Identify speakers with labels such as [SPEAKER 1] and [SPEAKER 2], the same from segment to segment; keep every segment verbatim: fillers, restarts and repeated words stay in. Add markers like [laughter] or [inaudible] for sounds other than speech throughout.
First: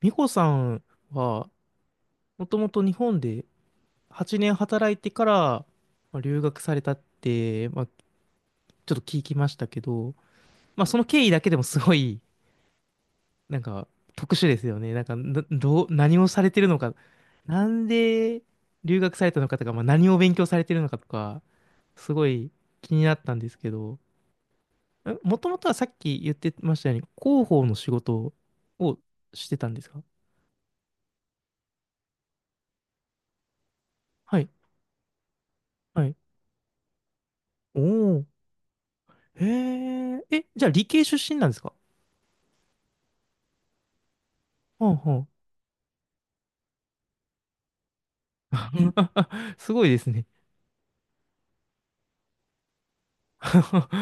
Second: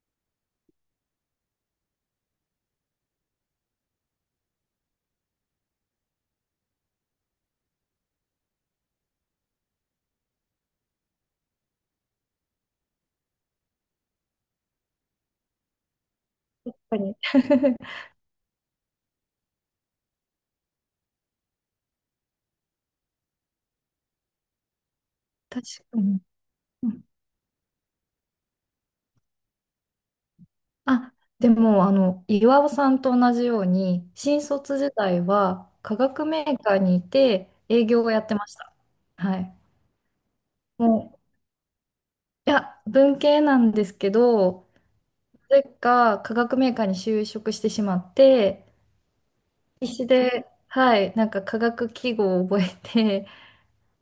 [SPEAKER 1] 美穂さんは、もともと日本ではちねん働いてから、まあ、留学されたって、まあ、ちょっと聞きましたけど、まあ、その経緯だけでもすごい、なんか、特殊ですよね。なんか、などう、何をされてる
[SPEAKER 2] 確
[SPEAKER 1] のか、
[SPEAKER 2] かに。
[SPEAKER 1] なん
[SPEAKER 2] [laughs]
[SPEAKER 1] で留学されたのかとか、まあ、何を勉強されてるのかとか、すごい気になったんですけど、もとも
[SPEAKER 2] 確
[SPEAKER 1] とはさっ
[SPEAKER 2] か
[SPEAKER 1] き
[SPEAKER 2] に。
[SPEAKER 1] 言ってまし
[SPEAKER 2] う
[SPEAKER 1] たよう
[SPEAKER 2] ん。
[SPEAKER 1] に、広報の仕事をしてたんですか？
[SPEAKER 2] あ、でも、あの、岩尾さんと同じように、
[SPEAKER 1] は
[SPEAKER 2] 新
[SPEAKER 1] い、
[SPEAKER 2] 卒時代は化
[SPEAKER 1] はい。
[SPEAKER 2] 学メーカーにいて
[SPEAKER 1] お
[SPEAKER 2] 営業をや
[SPEAKER 1] お。
[SPEAKER 2] ってました。は
[SPEAKER 1] へ
[SPEAKER 2] い。
[SPEAKER 1] え、え、じゃあ理
[SPEAKER 2] も
[SPEAKER 1] 系出身なんですか？
[SPEAKER 2] う、いや、文系なんですけど、
[SPEAKER 1] ほうほう。
[SPEAKER 2] なぜか化学メーカーに就職してしまって、
[SPEAKER 1] [laughs] すごい
[SPEAKER 2] 必
[SPEAKER 1] で
[SPEAKER 2] 死
[SPEAKER 1] すね。
[SPEAKER 2] で、はい、なんか化学記号を覚えて
[SPEAKER 1] [laughs]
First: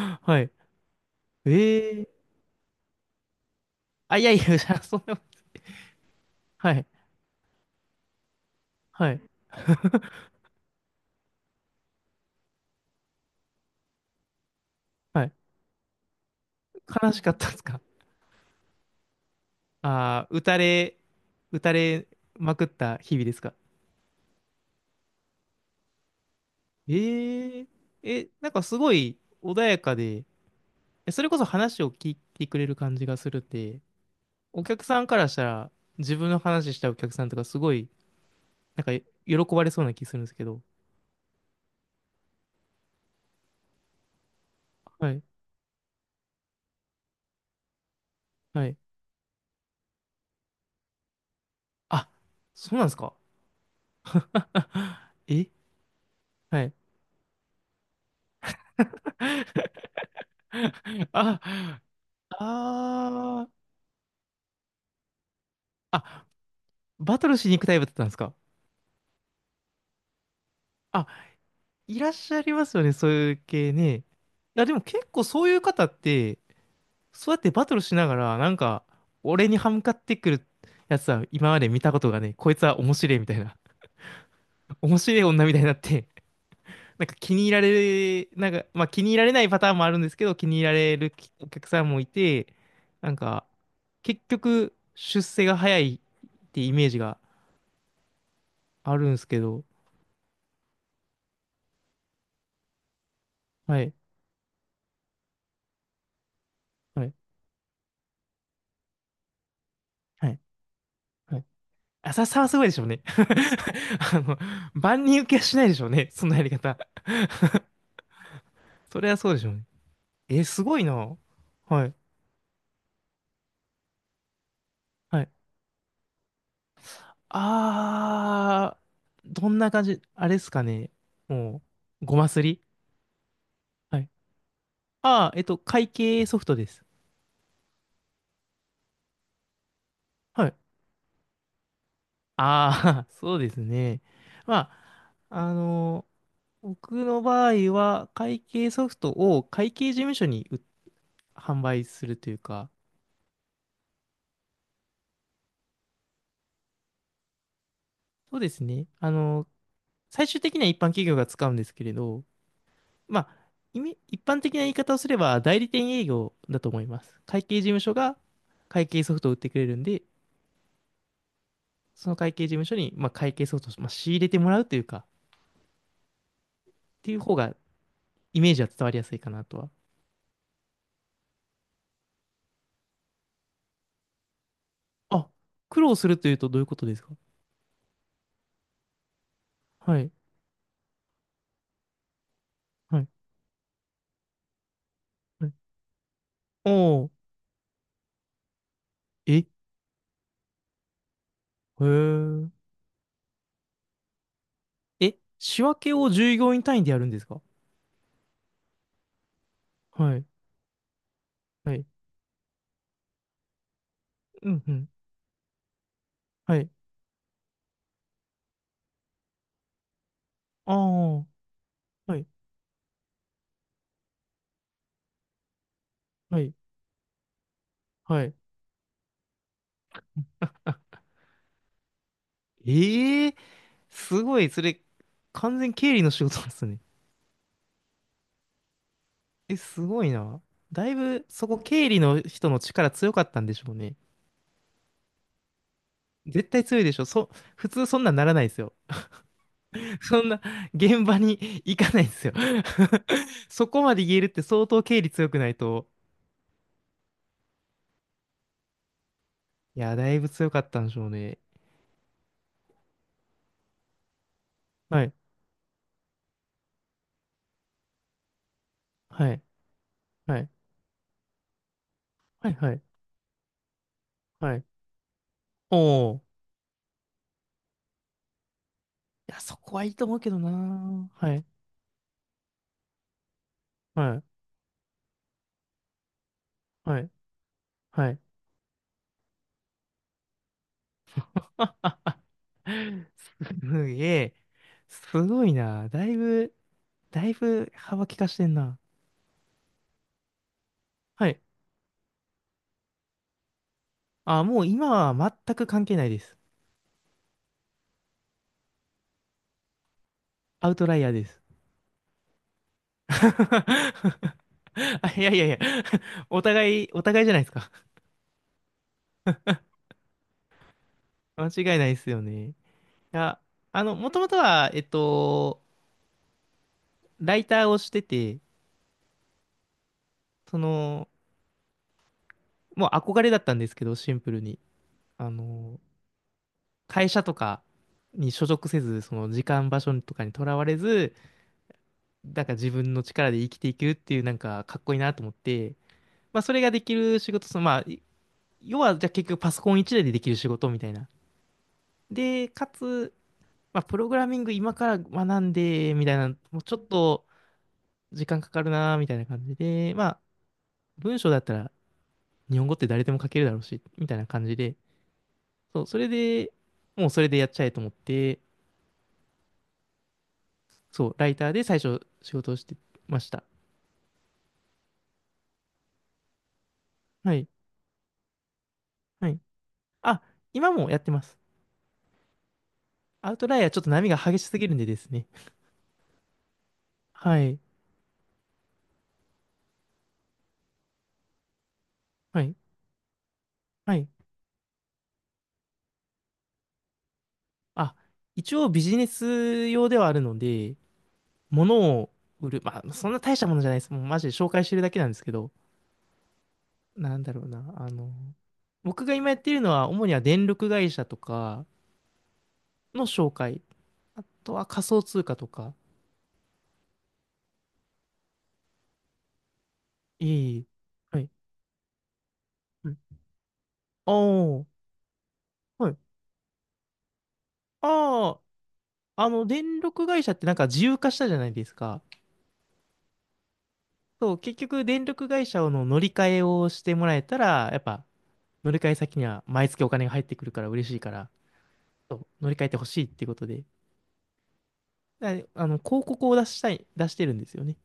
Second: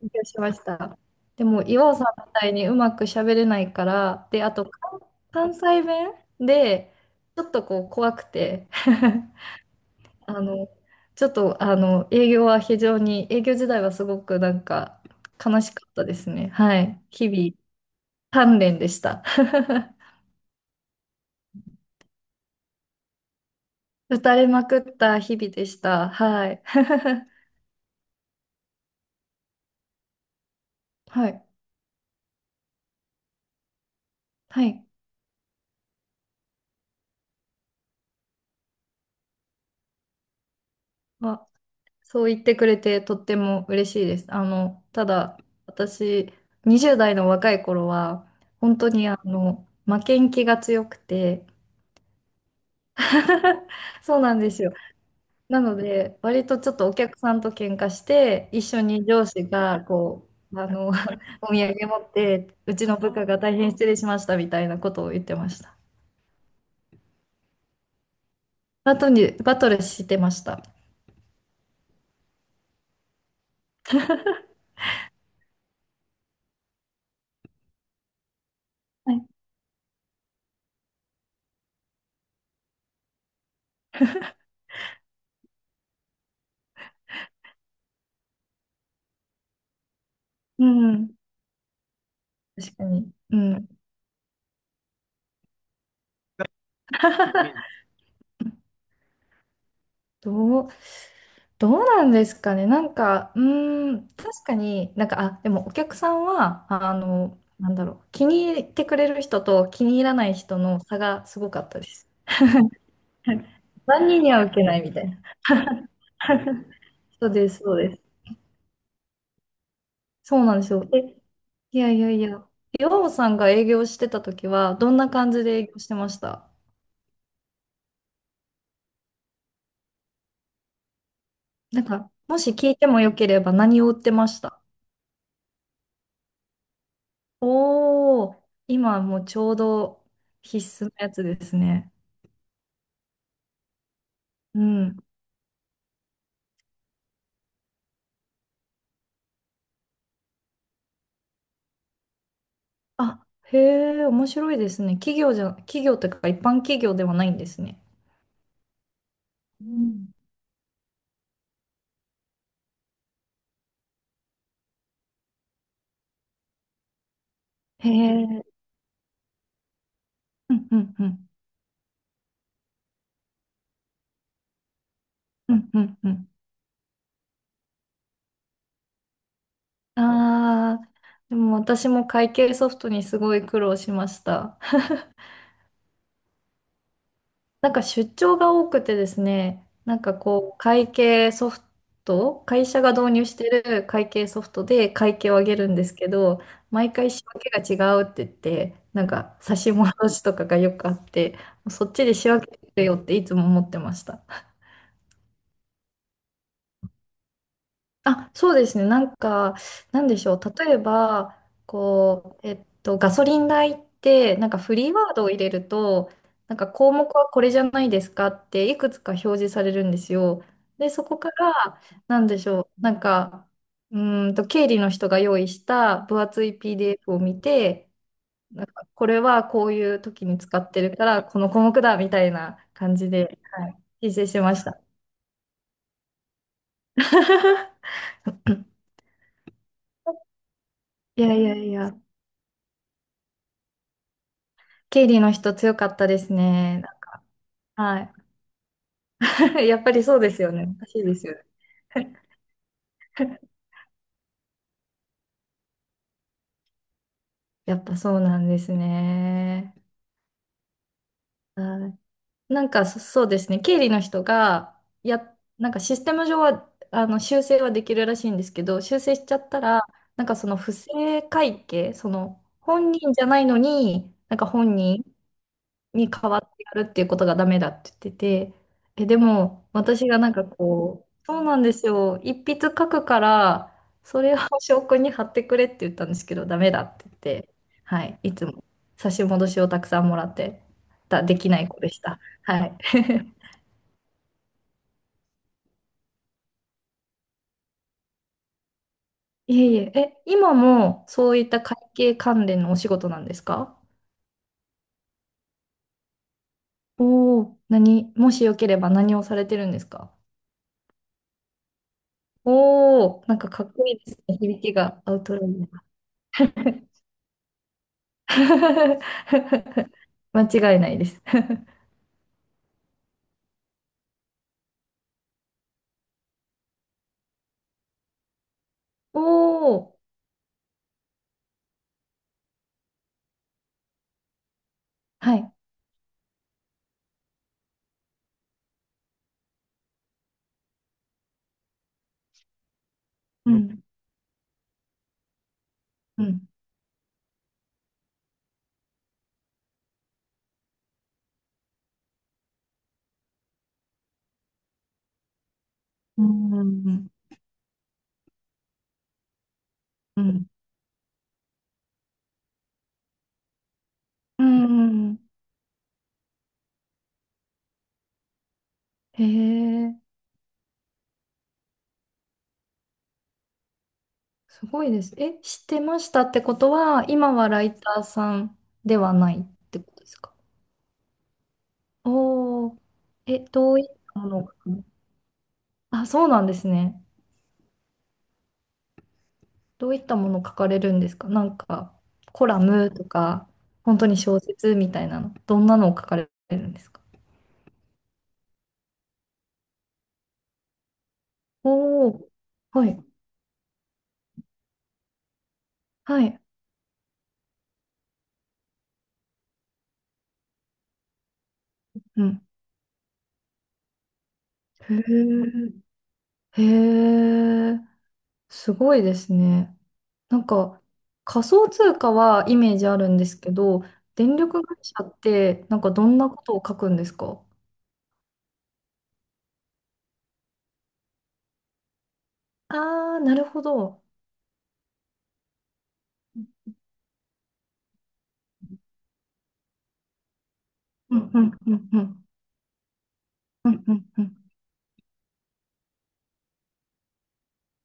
[SPEAKER 2] 勉強し
[SPEAKER 1] い。
[SPEAKER 2] ました。でも、岩尾
[SPEAKER 1] え
[SPEAKER 2] さん
[SPEAKER 1] え、
[SPEAKER 2] みたいにうまく喋れないか
[SPEAKER 1] あ、い
[SPEAKER 2] ら、
[SPEAKER 1] やい
[SPEAKER 2] で、あ
[SPEAKER 1] や、じ
[SPEAKER 2] と、
[SPEAKER 1] ゃあ、そ
[SPEAKER 2] 関
[SPEAKER 1] んな、
[SPEAKER 2] 関西弁
[SPEAKER 1] はい、
[SPEAKER 2] で、ちょっとこう、怖くて、
[SPEAKER 1] はい、[laughs]
[SPEAKER 2] [laughs] あの、ちょっと、あの、営業は非常に、営業時代はすごくなんか、
[SPEAKER 1] はい。
[SPEAKER 2] 悲しかったですね。はい。
[SPEAKER 1] 悲し
[SPEAKER 2] 日
[SPEAKER 1] かったですか？
[SPEAKER 2] 々、鍛錬でした。[laughs]
[SPEAKER 1] ああー、打たれ、打たれまくった日々ですか？
[SPEAKER 2] 打たれまくった日々でした。はい。[laughs]
[SPEAKER 1] え、ええ、なんかすごい穏やかで、え、それ
[SPEAKER 2] は
[SPEAKER 1] こそ
[SPEAKER 2] い。
[SPEAKER 1] 話を聞いてくれる感じがするって、お
[SPEAKER 2] は
[SPEAKER 1] 客
[SPEAKER 2] い。
[SPEAKER 1] さんからしたら、自分の話したお客さんとかすごい、なんか喜ばれそうな気するんですけど。
[SPEAKER 2] あそう言ってくれてとっても嬉しいです。あの、た
[SPEAKER 1] はい。
[SPEAKER 2] だ、私、にじゅうだい代の若い頃は、
[SPEAKER 1] はい、
[SPEAKER 2] 本当にあの、負けん気が強くて、
[SPEAKER 1] あ、そうなんですか？
[SPEAKER 2] [laughs] そうなんですよ。
[SPEAKER 1] [laughs] え、
[SPEAKER 2] なので、割と
[SPEAKER 1] は
[SPEAKER 2] ちょ
[SPEAKER 1] い。
[SPEAKER 2] っとお客さんと喧嘩して、一緒に上司が、こう、あの、
[SPEAKER 1] [laughs] あ、
[SPEAKER 2] [laughs] お土産持って、うちの部下が
[SPEAKER 1] あー、
[SPEAKER 2] 大変失礼しましたみたいなことを言ってました。
[SPEAKER 1] あ、バトルしに行くタイプだったんですか？
[SPEAKER 2] バトに、バトルしてました。
[SPEAKER 1] あ、いらっしゃいますよね、そういう系ね。いや、でも結構そういう方って、そうやってバトルしながら、なんか、
[SPEAKER 2] はい。
[SPEAKER 1] 俺に歯向かってくるやつは今まで見たことがね、こいつは面白いみたいな、[laughs] 面白い女みたいになって、なんか気に入られ、なんか、まあ気に入られないパターンもあるんですけど、気に入
[SPEAKER 2] う
[SPEAKER 1] られる
[SPEAKER 2] ん。
[SPEAKER 1] お客さんもいて、
[SPEAKER 2] 確か
[SPEAKER 1] な
[SPEAKER 2] に。
[SPEAKER 1] ん
[SPEAKER 2] う
[SPEAKER 1] か、
[SPEAKER 2] ん。
[SPEAKER 1] 結局、出世が早いってイメージが
[SPEAKER 2] [laughs]
[SPEAKER 1] あるんですけど、
[SPEAKER 2] どう、どうなんですかね。なんか、う
[SPEAKER 1] は
[SPEAKER 2] ー
[SPEAKER 1] い、
[SPEAKER 2] ん、確かになんか、あ、でもお客さんは、あ
[SPEAKER 1] はい、
[SPEAKER 2] の、なんだろう、気に入ってくれる人と気に入らな
[SPEAKER 1] は
[SPEAKER 2] い
[SPEAKER 1] い、
[SPEAKER 2] 人の差が
[SPEAKER 1] は
[SPEAKER 2] す
[SPEAKER 1] い。
[SPEAKER 2] ごかったです。
[SPEAKER 1] 浅さはすごいでしょうね。
[SPEAKER 2] [laughs] はい。
[SPEAKER 1] [laughs]
[SPEAKER 2] 万
[SPEAKER 1] あ
[SPEAKER 2] 人に
[SPEAKER 1] の、
[SPEAKER 2] は受けないみた
[SPEAKER 1] 万
[SPEAKER 2] いな。
[SPEAKER 1] 人受けはしないでしょうね、そんなやり
[SPEAKER 2] [laughs]
[SPEAKER 1] 方。
[SPEAKER 2] そうです、そうで
[SPEAKER 1] [laughs]
[SPEAKER 2] す。
[SPEAKER 1] それはそうでしょうね。
[SPEAKER 2] そ
[SPEAKER 1] え、
[SPEAKER 2] うなん
[SPEAKER 1] す
[SPEAKER 2] です
[SPEAKER 1] ごい
[SPEAKER 2] よ。え、
[SPEAKER 1] な。
[SPEAKER 2] い
[SPEAKER 1] は
[SPEAKER 2] や
[SPEAKER 1] い、
[SPEAKER 2] いやいや、岩尾さんが営業してた時は、どんな
[SPEAKER 1] はい。
[SPEAKER 2] 感じで営業してました？
[SPEAKER 1] あー、どんな感じ、あれっすかね。も
[SPEAKER 2] なん
[SPEAKER 1] う、
[SPEAKER 2] か、
[SPEAKER 1] ごま
[SPEAKER 2] も
[SPEAKER 1] す
[SPEAKER 2] し
[SPEAKER 1] り。
[SPEAKER 2] 聞いてもよければ何を売
[SPEAKER 1] は
[SPEAKER 2] っ
[SPEAKER 1] い。
[SPEAKER 2] てました？
[SPEAKER 1] ああ、えっと、会計ソフトです。
[SPEAKER 2] おー、今もうちょうど
[SPEAKER 1] はい。
[SPEAKER 2] 必須のやつですね。
[SPEAKER 1] ああ、[laughs] そうですね。
[SPEAKER 2] う
[SPEAKER 1] ま
[SPEAKER 2] ん。
[SPEAKER 1] あ、あの、僕の場合は、会計ソフトを会計事務所に売販売するというか、
[SPEAKER 2] あ、へえ、面白いですね。企業じゃ、企業というか一般企業ではないんですね。
[SPEAKER 1] そうですね。あの、
[SPEAKER 2] うん。
[SPEAKER 1] 最終的には一般企業が使うんですけれど、まあ、意味一般的な言い方をすれば、代理店営業だと思います。会計事務
[SPEAKER 2] へ
[SPEAKER 1] 所が
[SPEAKER 2] え、
[SPEAKER 1] 会計ソフトを売ってくれるんで、
[SPEAKER 2] うんうんうん、
[SPEAKER 1] その会計事務所に、まあ、会計ソフトを、まあ、仕入れてもらうというか、
[SPEAKER 2] うんうんうん。
[SPEAKER 1] っていう方が、イメージは伝わりやすいかなとは。
[SPEAKER 2] ああ、でも私も会計ソフトにすごい苦労しました。[laughs]
[SPEAKER 1] あ、苦労するというとどういうことですか？
[SPEAKER 2] なんか出張が多くてですね、な
[SPEAKER 1] は
[SPEAKER 2] ん
[SPEAKER 1] い、
[SPEAKER 2] かこう、会計ソフト、会社が
[SPEAKER 1] はい、
[SPEAKER 2] 導入してる会計ソフトで会計を上
[SPEAKER 1] はい。
[SPEAKER 2] げるんですけど、毎
[SPEAKER 1] お
[SPEAKER 2] 回
[SPEAKER 1] ー、
[SPEAKER 2] 仕分けが違うって言って、なん
[SPEAKER 1] え、
[SPEAKER 2] か
[SPEAKER 1] へ
[SPEAKER 2] 差し戻しとかがよくあって、そっちで仕分けて
[SPEAKER 1] ー。
[SPEAKER 2] くれよっていつも思ってました。
[SPEAKER 1] え、仕分けを従業員単位でやるんですか？
[SPEAKER 2] あ、そうですね。なんか、なん
[SPEAKER 1] は
[SPEAKER 2] で
[SPEAKER 1] い、
[SPEAKER 2] しょう。例えば、
[SPEAKER 1] はい、
[SPEAKER 2] こう、えっと、ガソリン代って、な
[SPEAKER 1] う
[SPEAKER 2] んか
[SPEAKER 1] ん、う
[SPEAKER 2] フ
[SPEAKER 1] ん、
[SPEAKER 2] リーワードを入れると、な
[SPEAKER 1] は
[SPEAKER 2] んか
[SPEAKER 1] い。
[SPEAKER 2] 項目はこれじゃないですかって、いくつか表示されるんですよ。
[SPEAKER 1] あ
[SPEAKER 2] で、そ
[SPEAKER 1] あ、
[SPEAKER 2] こから、
[SPEAKER 1] は
[SPEAKER 2] な
[SPEAKER 1] い、
[SPEAKER 2] んでしょう。なんか、うーんと、経理の人が用意した分
[SPEAKER 1] は
[SPEAKER 2] 厚
[SPEAKER 1] い、
[SPEAKER 2] い ピーディーエフ を見て、
[SPEAKER 1] はい。
[SPEAKER 2] なんか、これはこういう時に使ってるから、この項目だ、みたいな感じ
[SPEAKER 1] ええ、
[SPEAKER 2] で、はい、申
[SPEAKER 1] す
[SPEAKER 2] 請し
[SPEAKER 1] ごい、
[SPEAKER 2] ま
[SPEAKER 1] そ
[SPEAKER 2] し
[SPEAKER 1] れ、
[SPEAKER 2] た。
[SPEAKER 1] 完全経理の仕事ですね。
[SPEAKER 2] [laughs]
[SPEAKER 1] え、すごいな。だい
[SPEAKER 2] い
[SPEAKER 1] ぶ、
[SPEAKER 2] やい
[SPEAKER 1] そ
[SPEAKER 2] や
[SPEAKER 1] こ
[SPEAKER 2] い
[SPEAKER 1] 経
[SPEAKER 2] や。
[SPEAKER 1] 理の人の力強かったんでしょうね。
[SPEAKER 2] 経理の人強かったです
[SPEAKER 1] 絶対強
[SPEAKER 2] ね。
[SPEAKER 1] いで
[SPEAKER 2] な
[SPEAKER 1] し
[SPEAKER 2] ん
[SPEAKER 1] ょ。
[SPEAKER 2] か、
[SPEAKER 1] そ、普通そ
[SPEAKER 2] は
[SPEAKER 1] んな
[SPEAKER 2] い。
[SPEAKER 1] んならないですよ。
[SPEAKER 2] [laughs] やっぱ
[SPEAKER 1] [laughs]
[SPEAKER 2] りそう
[SPEAKER 1] そん
[SPEAKER 2] で
[SPEAKER 1] な
[SPEAKER 2] すよね。おかし
[SPEAKER 1] 現
[SPEAKER 2] いで
[SPEAKER 1] 場
[SPEAKER 2] す
[SPEAKER 1] に
[SPEAKER 2] よね。
[SPEAKER 1] [laughs] 行かないですよ。
[SPEAKER 2] [laughs]
[SPEAKER 1] [laughs] そこまで言えるって相当経理強くないと。
[SPEAKER 2] やっぱそうなんですね。
[SPEAKER 1] いや、だいぶ強かったんでしょうね。
[SPEAKER 2] はい。なんかそ、そうですね。経理の人が、
[SPEAKER 1] はい、
[SPEAKER 2] や、なんかシステム上は、あの、修正はできるらしいんですけど、修正し
[SPEAKER 1] は
[SPEAKER 2] ちゃ
[SPEAKER 1] い、
[SPEAKER 2] ったら、なんか
[SPEAKER 1] は
[SPEAKER 2] そ
[SPEAKER 1] い、
[SPEAKER 2] の不正会計、その、
[SPEAKER 1] はい、はい、
[SPEAKER 2] 本人じゃないのに、なんか
[SPEAKER 1] はい。
[SPEAKER 2] 本人に
[SPEAKER 1] おー。い
[SPEAKER 2] 変わってやるっていうことがダメだって言ってて、え、で
[SPEAKER 1] や、そ
[SPEAKER 2] も
[SPEAKER 1] こはいいと
[SPEAKER 2] 私
[SPEAKER 1] 思
[SPEAKER 2] が
[SPEAKER 1] う
[SPEAKER 2] な
[SPEAKER 1] け
[SPEAKER 2] ん
[SPEAKER 1] ど
[SPEAKER 2] か
[SPEAKER 1] な
[SPEAKER 2] こう、
[SPEAKER 1] ー。は
[SPEAKER 2] そう
[SPEAKER 1] い、
[SPEAKER 2] なんですよ、一筆書くから、
[SPEAKER 1] は
[SPEAKER 2] そ
[SPEAKER 1] い、
[SPEAKER 2] れを [laughs] 証拠に貼ってくれって言ったんですけど、ダメだっ
[SPEAKER 1] は
[SPEAKER 2] て
[SPEAKER 1] い、
[SPEAKER 2] 言って、は
[SPEAKER 1] は
[SPEAKER 2] い、
[SPEAKER 1] い。
[SPEAKER 2] いつも差し戻しをたくさんもらってた、できない子で
[SPEAKER 1] あ、
[SPEAKER 2] した。はい。[laughs]
[SPEAKER 1] すげえ。すごいな。だいぶ、だいぶ幅利かしてんな。
[SPEAKER 2] いえいえ、え、今も
[SPEAKER 1] は
[SPEAKER 2] そう
[SPEAKER 1] い。
[SPEAKER 2] いった会計関連のお仕事なんですか？
[SPEAKER 1] あ、もう今は全く関係ないです。
[SPEAKER 2] おおー、何、もしよければ何をされてるんですか？
[SPEAKER 1] アウトライヤーです。
[SPEAKER 2] おおー、なんかかっこ
[SPEAKER 1] [laughs]
[SPEAKER 2] いいですね、響きが
[SPEAKER 1] あ、
[SPEAKER 2] ア
[SPEAKER 1] い
[SPEAKER 2] ウ
[SPEAKER 1] や
[SPEAKER 2] ト
[SPEAKER 1] いや
[SPEAKER 2] ラ
[SPEAKER 1] い
[SPEAKER 2] イ
[SPEAKER 1] や、
[SPEAKER 2] ン。
[SPEAKER 1] [laughs] お互い、お互いじゃないですか。[laughs]
[SPEAKER 2] [laughs] 間違いないです。
[SPEAKER 1] 間違いないですよね。いや、あの、もともとは、えっと、ライターをしてて、
[SPEAKER 2] おお。
[SPEAKER 1] その、もう憧れだったんですけど、シンプルに。あ
[SPEAKER 2] はい。
[SPEAKER 1] の、会社とかに所属せず、その時間場所とかにとらわれず、なんか自分の力で生
[SPEAKER 2] う
[SPEAKER 1] きてい
[SPEAKER 2] ん。
[SPEAKER 1] くっていう、なんかかっこいいなと思って、
[SPEAKER 2] う
[SPEAKER 1] まあ、
[SPEAKER 2] ん。
[SPEAKER 1] それができる仕事、その、まあ、い要は、じゃあ結局パソコン一台でできる仕事みたいな。で、かつ、まあ、プログラミング今から学んで、みたい
[SPEAKER 2] う
[SPEAKER 1] な、もうちょっ
[SPEAKER 2] ん。
[SPEAKER 1] と時間かかるな、みたいな感じで、まあ、
[SPEAKER 2] うん。
[SPEAKER 1] 文章だったら日本語って誰でも書けるだろうし、みたいな
[SPEAKER 2] う
[SPEAKER 1] 感じで、
[SPEAKER 2] ん。
[SPEAKER 1] そう、それで、もうそれでやっちゃえと思って、
[SPEAKER 2] へえ、
[SPEAKER 1] そう、ライターで最初仕事をしてました。
[SPEAKER 2] すごいです。え、知ってましたってことは、今
[SPEAKER 1] はい。
[SPEAKER 2] はライターさんでは
[SPEAKER 1] は
[SPEAKER 2] な
[SPEAKER 1] い。
[SPEAKER 2] いってことです
[SPEAKER 1] あ、
[SPEAKER 2] か？
[SPEAKER 1] 今もやってます。
[SPEAKER 2] おおー、
[SPEAKER 1] アウ
[SPEAKER 2] え、
[SPEAKER 1] トライアー
[SPEAKER 2] ど
[SPEAKER 1] ち
[SPEAKER 2] う
[SPEAKER 1] ょっ
[SPEAKER 2] いっ
[SPEAKER 1] と波が
[SPEAKER 2] たも
[SPEAKER 1] 激
[SPEAKER 2] のを
[SPEAKER 1] し
[SPEAKER 2] 書
[SPEAKER 1] すぎるん
[SPEAKER 2] く？
[SPEAKER 1] でですね。
[SPEAKER 2] あ、そうなんですね。
[SPEAKER 1] はい。
[SPEAKER 2] どういったものを書かれるんですか？なんか、
[SPEAKER 1] は
[SPEAKER 2] コ
[SPEAKER 1] い。
[SPEAKER 2] ラムとか、
[SPEAKER 1] は
[SPEAKER 2] 本当
[SPEAKER 1] い。
[SPEAKER 2] に小説みたいなの、どんなのを書かれるんですか？
[SPEAKER 1] あ、一応ビジネス用ではあるので、物
[SPEAKER 2] お
[SPEAKER 1] を
[SPEAKER 2] お
[SPEAKER 1] 売る。
[SPEAKER 2] ー、
[SPEAKER 1] ま
[SPEAKER 2] は
[SPEAKER 1] あ、
[SPEAKER 2] い、
[SPEAKER 1] そんな大したものじゃないです。もうマジで紹介してるだけなんですけど、
[SPEAKER 2] はい。
[SPEAKER 1] なんだろうな、あの、僕が今やっているのは、主には電力会社とか
[SPEAKER 2] うん。
[SPEAKER 1] の紹介、あとは仮
[SPEAKER 2] へ
[SPEAKER 1] 想通貨とか、
[SPEAKER 2] え、へえ、すごいですね。なん
[SPEAKER 1] いい、
[SPEAKER 2] か、
[SPEAKER 1] はい、
[SPEAKER 2] 仮想通貨はイメージ
[SPEAKER 1] はい。
[SPEAKER 2] あるんですけど、
[SPEAKER 1] あ
[SPEAKER 2] 電力
[SPEAKER 1] あ、
[SPEAKER 2] 会社って、なん
[SPEAKER 1] は
[SPEAKER 2] か
[SPEAKER 1] い。
[SPEAKER 2] どんなことを書くんですか？
[SPEAKER 1] ああ、あの、電力会社ってなんか自由化したじゃないですか。
[SPEAKER 2] ああー、なるほど。
[SPEAKER 1] そう、結局、電力会社の乗り換えをしてもらえたら、やっぱ、乗り換え先には毎月お金が入ってくるから嬉しいか
[SPEAKER 2] う
[SPEAKER 1] ら、
[SPEAKER 2] んうんうんう
[SPEAKER 1] そ
[SPEAKER 2] ん。
[SPEAKER 1] う乗り換えてほしいっていうことで、
[SPEAKER 2] うんうんうん。
[SPEAKER 1] だあの、広告を出したい、出してるんですよね。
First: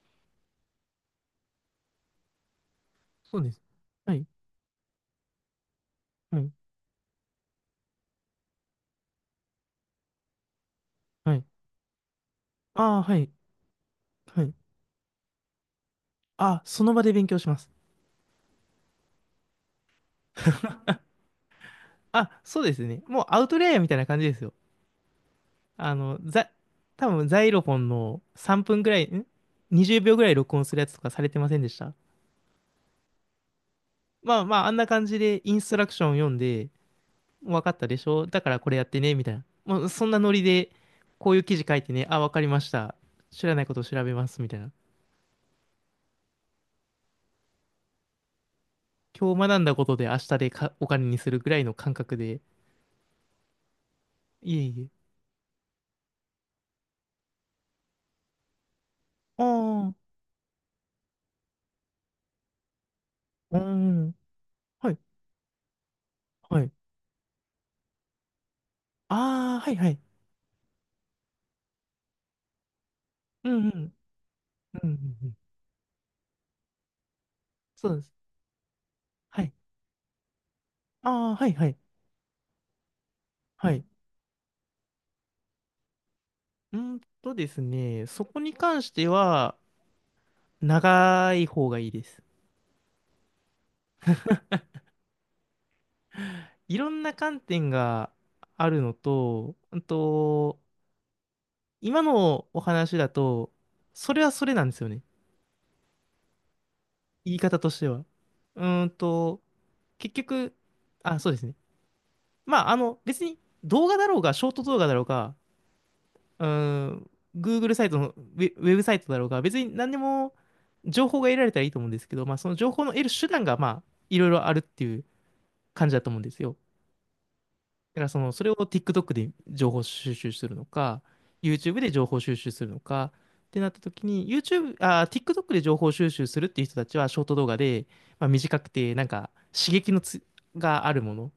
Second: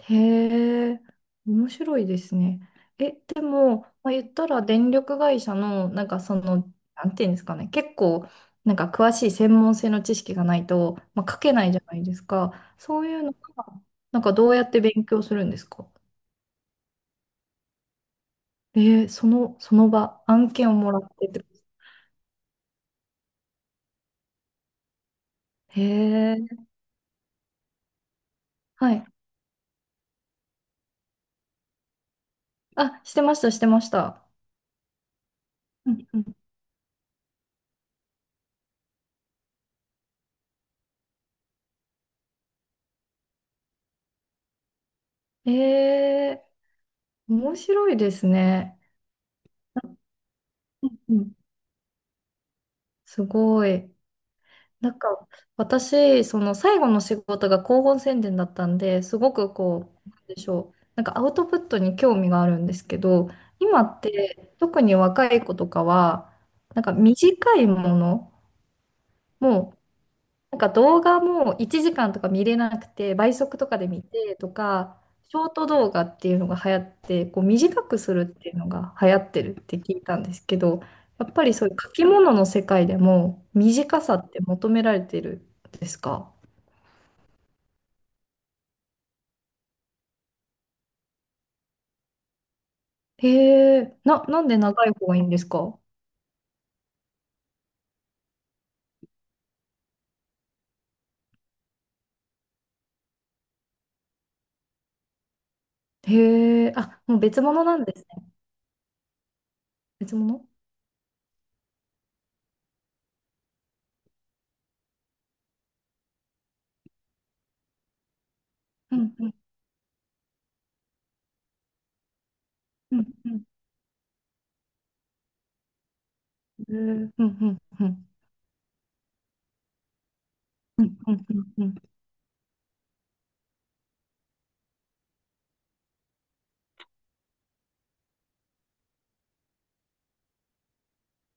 [SPEAKER 2] へえ、面白いですね。え、
[SPEAKER 1] そ
[SPEAKER 2] で
[SPEAKER 1] うです。
[SPEAKER 2] も、まあ、
[SPEAKER 1] はい、
[SPEAKER 2] 言ったら電力会社の、なんかそ
[SPEAKER 1] はい、
[SPEAKER 2] の、なんていうんですかね、結構、なんか詳しい専門性の知識がないと、まあ、
[SPEAKER 1] は
[SPEAKER 2] 書
[SPEAKER 1] い。
[SPEAKER 2] けないじゃないですか。
[SPEAKER 1] あ
[SPEAKER 2] そ
[SPEAKER 1] あ、
[SPEAKER 2] うい
[SPEAKER 1] は
[SPEAKER 2] う
[SPEAKER 1] い。
[SPEAKER 2] のが、なんか
[SPEAKER 1] は
[SPEAKER 2] ど
[SPEAKER 1] い。
[SPEAKER 2] うやって勉強するんですか？
[SPEAKER 1] あ、その場で勉強します。
[SPEAKER 2] えー、その、その場、案件をもらってってことですか？
[SPEAKER 1] あ、そうですね。もうアウトレイヤーみたいな感じですよ。
[SPEAKER 2] へ
[SPEAKER 1] あの、
[SPEAKER 2] え、
[SPEAKER 1] ざ、多分ザイロフォンのさんぷんぐ
[SPEAKER 2] は
[SPEAKER 1] らい、
[SPEAKER 2] い。
[SPEAKER 1] ん ?にじゅう 秒ぐらい録音するやつとかされてませんでした？
[SPEAKER 2] あ、してました、してました。
[SPEAKER 1] まあまあ、あんな感じでインストラ
[SPEAKER 2] う
[SPEAKER 1] クショ
[SPEAKER 2] ん
[SPEAKER 1] ン
[SPEAKER 2] う
[SPEAKER 1] 読
[SPEAKER 2] ん。
[SPEAKER 1] んで、わかったでしょだからこれやってね、みたいな。もうそんなノリで、こういう記事書いてね、あ、わかりました。知らないことを調べます、みたいな。
[SPEAKER 2] えー面白いですね。
[SPEAKER 1] 今日学んだことで明日でかお
[SPEAKER 2] う
[SPEAKER 1] 金に
[SPEAKER 2] んう
[SPEAKER 1] す
[SPEAKER 2] ん。
[SPEAKER 1] るぐらいの感覚で。
[SPEAKER 2] すごい。
[SPEAKER 1] いえい
[SPEAKER 2] なん
[SPEAKER 1] え。
[SPEAKER 2] か私、その最後の仕事が広報宣伝だったんで、すごくこ
[SPEAKER 1] あ
[SPEAKER 2] う、なんでしょう、なんかアウトプットに興味があるんですけど、
[SPEAKER 1] あ、う
[SPEAKER 2] 今っ
[SPEAKER 1] ん。
[SPEAKER 2] て特
[SPEAKER 1] は
[SPEAKER 2] に
[SPEAKER 1] い、
[SPEAKER 2] 若い子とかは、
[SPEAKER 1] はい。
[SPEAKER 2] なんか短いもの、
[SPEAKER 1] ああ、は
[SPEAKER 2] も
[SPEAKER 1] いはい。
[SPEAKER 2] なんか動画もいちじかんとか見れなくて、倍
[SPEAKER 1] う
[SPEAKER 2] 速
[SPEAKER 1] ん
[SPEAKER 2] と
[SPEAKER 1] う
[SPEAKER 2] かで
[SPEAKER 1] ん。
[SPEAKER 2] 見てと
[SPEAKER 1] うんう
[SPEAKER 2] か、
[SPEAKER 1] んう
[SPEAKER 2] シ
[SPEAKER 1] ん。
[SPEAKER 2] ョート動画っていうのが流行って、こう短
[SPEAKER 1] そう
[SPEAKER 2] く
[SPEAKER 1] で
[SPEAKER 2] す
[SPEAKER 1] す。
[SPEAKER 2] るっていうのが流行っ
[SPEAKER 1] は
[SPEAKER 2] て
[SPEAKER 1] い。
[SPEAKER 2] るって聞いたんですけど、や
[SPEAKER 1] あ
[SPEAKER 2] っ
[SPEAKER 1] あ、
[SPEAKER 2] ぱ
[SPEAKER 1] はい
[SPEAKER 2] りそ
[SPEAKER 1] は
[SPEAKER 2] ういう
[SPEAKER 1] い。
[SPEAKER 2] 書き物の世界でも
[SPEAKER 1] はい。
[SPEAKER 2] 短さって求められてるんですか？
[SPEAKER 1] うーんとですね、そこに関しては、長い方がいいです。
[SPEAKER 2] へえ、な、なんで長い方がいいんですか？
[SPEAKER 1] いろんな観点があるのと、うんと、今のお話だと、それはそれなんですよね。
[SPEAKER 2] へえ、あ、もう
[SPEAKER 1] 言い
[SPEAKER 2] 別
[SPEAKER 1] 方
[SPEAKER 2] 物
[SPEAKER 1] と
[SPEAKER 2] な
[SPEAKER 1] し
[SPEAKER 2] ん
[SPEAKER 1] て
[SPEAKER 2] で
[SPEAKER 1] は。
[SPEAKER 2] すね。
[SPEAKER 1] うーんと、結
[SPEAKER 2] 別物。
[SPEAKER 1] 局、あ、そうですね。まあ、あの、別に動画だろうが、ショート動画だろうが、うーん、Google サイトのウェ、ウェブサ
[SPEAKER 2] う
[SPEAKER 1] イト
[SPEAKER 2] ん
[SPEAKER 1] だ
[SPEAKER 2] う
[SPEAKER 1] ろう
[SPEAKER 2] ん
[SPEAKER 1] が、別に何でも、情報が得られたらいいと思うんですけど、まあ、その情報の
[SPEAKER 2] う
[SPEAKER 1] 得
[SPEAKER 2] ん
[SPEAKER 1] る手
[SPEAKER 2] うん
[SPEAKER 1] 段が、まあ、いろいろあるっていう感じだと思うんですよ。
[SPEAKER 2] うんうんうんう
[SPEAKER 1] だから、
[SPEAKER 2] ん
[SPEAKER 1] その、それを TikTok で情報収集するの
[SPEAKER 2] うん
[SPEAKER 1] か、
[SPEAKER 2] うんうんうん
[SPEAKER 1] YouTube で情報収集するのか、ってなった時に、YouTube、あー、TikTok で情報収集するっていう人たちは、ショート動画で、まあ、短くて、なんか、刺激のつ、があるもの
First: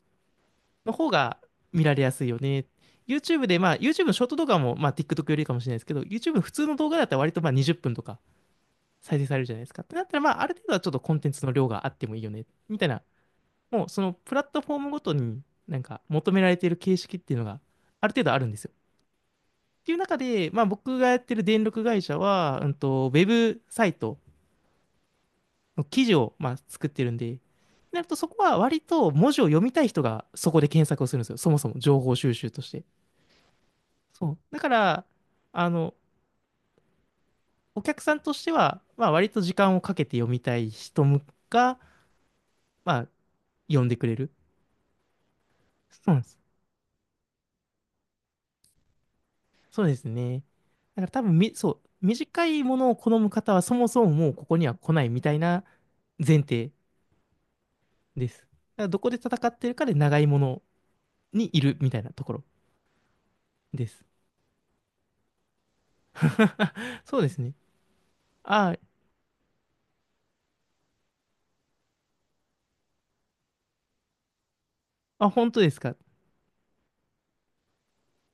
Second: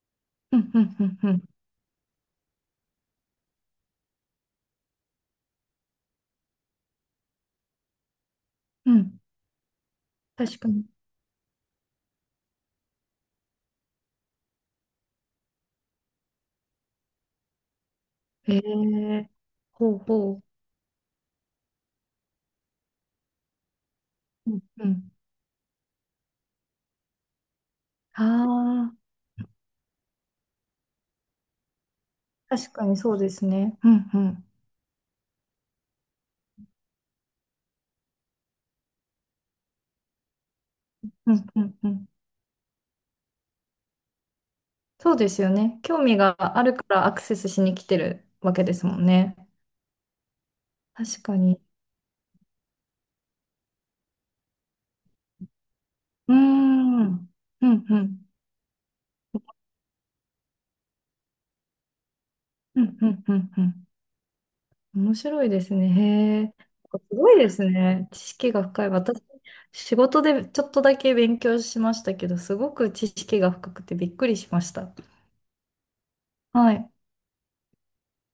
[SPEAKER 2] うんう
[SPEAKER 1] の
[SPEAKER 2] んう
[SPEAKER 1] 方
[SPEAKER 2] んう
[SPEAKER 1] が
[SPEAKER 2] ん
[SPEAKER 1] 見られやすいよね。YouTube で、まあ、YouTube のショート動画も、まあ、TikTok よりかもしれないですけど、YouTube の普通の動画だったら割と、まあ、にじゅっぷんとか、
[SPEAKER 2] う
[SPEAKER 1] 再
[SPEAKER 2] ん。
[SPEAKER 1] 生されるじゃないですか。ってなったら、まあ、ある
[SPEAKER 2] 確
[SPEAKER 1] 程
[SPEAKER 2] か
[SPEAKER 1] 度は
[SPEAKER 2] に。
[SPEAKER 1] ちょっとコンテンツの量があってもいいよね、みたいな、もうそのプラットフォームごとになんか求められている形式っていうのがある程度あるん
[SPEAKER 2] へ
[SPEAKER 1] ですよ。
[SPEAKER 2] え、
[SPEAKER 1] ってい
[SPEAKER 2] ほ
[SPEAKER 1] う
[SPEAKER 2] う
[SPEAKER 1] 中
[SPEAKER 2] ほ
[SPEAKER 1] で、まあ、僕がやってる電力会社は、うんと、ウェブサイト
[SPEAKER 2] う。うんうん。
[SPEAKER 1] の記事をまあ作ってるんで、なると
[SPEAKER 2] あ
[SPEAKER 1] そこは割
[SPEAKER 2] あ、
[SPEAKER 1] と文字を読みたい人がそこで検索をするんですよ。そもそも情報収集とし
[SPEAKER 2] 確
[SPEAKER 1] て。
[SPEAKER 2] かにそうですね。うんう
[SPEAKER 1] そう。
[SPEAKER 2] ん。
[SPEAKER 1] だから、あの、お客さんとしては、まあ割と時間をかけて読みたい人
[SPEAKER 2] うんう
[SPEAKER 1] が、
[SPEAKER 2] んうん。
[SPEAKER 1] まあ読んでくれる。
[SPEAKER 2] そうですよね。興
[SPEAKER 1] そう
[SPEAKER 2] 味
[SPEAKER 1] なんです。
[SPEAKER 2] があるからアクセスしに来てるわけですもんね。
[SPEAKER 1] そうですね。だから多
[SPEAKER 2] 確
[SPEAKER 1] 分
[SPEAKER 2] か
[SPEAKER 1] み、
[SPEAKER 2] に。
[SPEAKER 1] そう、短いものを好む方はそもそももうここには来ないみたいな
[SPEAKER 2] うー
[SPEAKER 1] 前提
[SPEAKER 2] ん。うんうん
[SPEAKER 1] です。だからどこで戦ってるかで長いものにいるみたいなところ
[SPEAKER 2] うんうんうんう
[SPEAKER 1] で
[SPEAKER 2] ん。
[SPEAKER 1] す。
[SPEAKER 2] 面白いですね。へえ。
[SPEAKER 1] [laughs]
[SPEAKER 2] す
[SPEAKER 1] そうで
[SPEAKER 2] ご
[SPEAKER 1] す
[SPEAKER 2] いで
[SPEAKER 1] ね。
[SPEAKER 2] すね。知識が
[SPEAKER 1] あ
[SPEAKER 2] 深い。私、仕事でちょっとだけ勉強しましたけど、すごく知識が深くてびっくりしました。
[SPEAKER 1] あ、あ、本当ですか？
[SPEAKER 2] はい。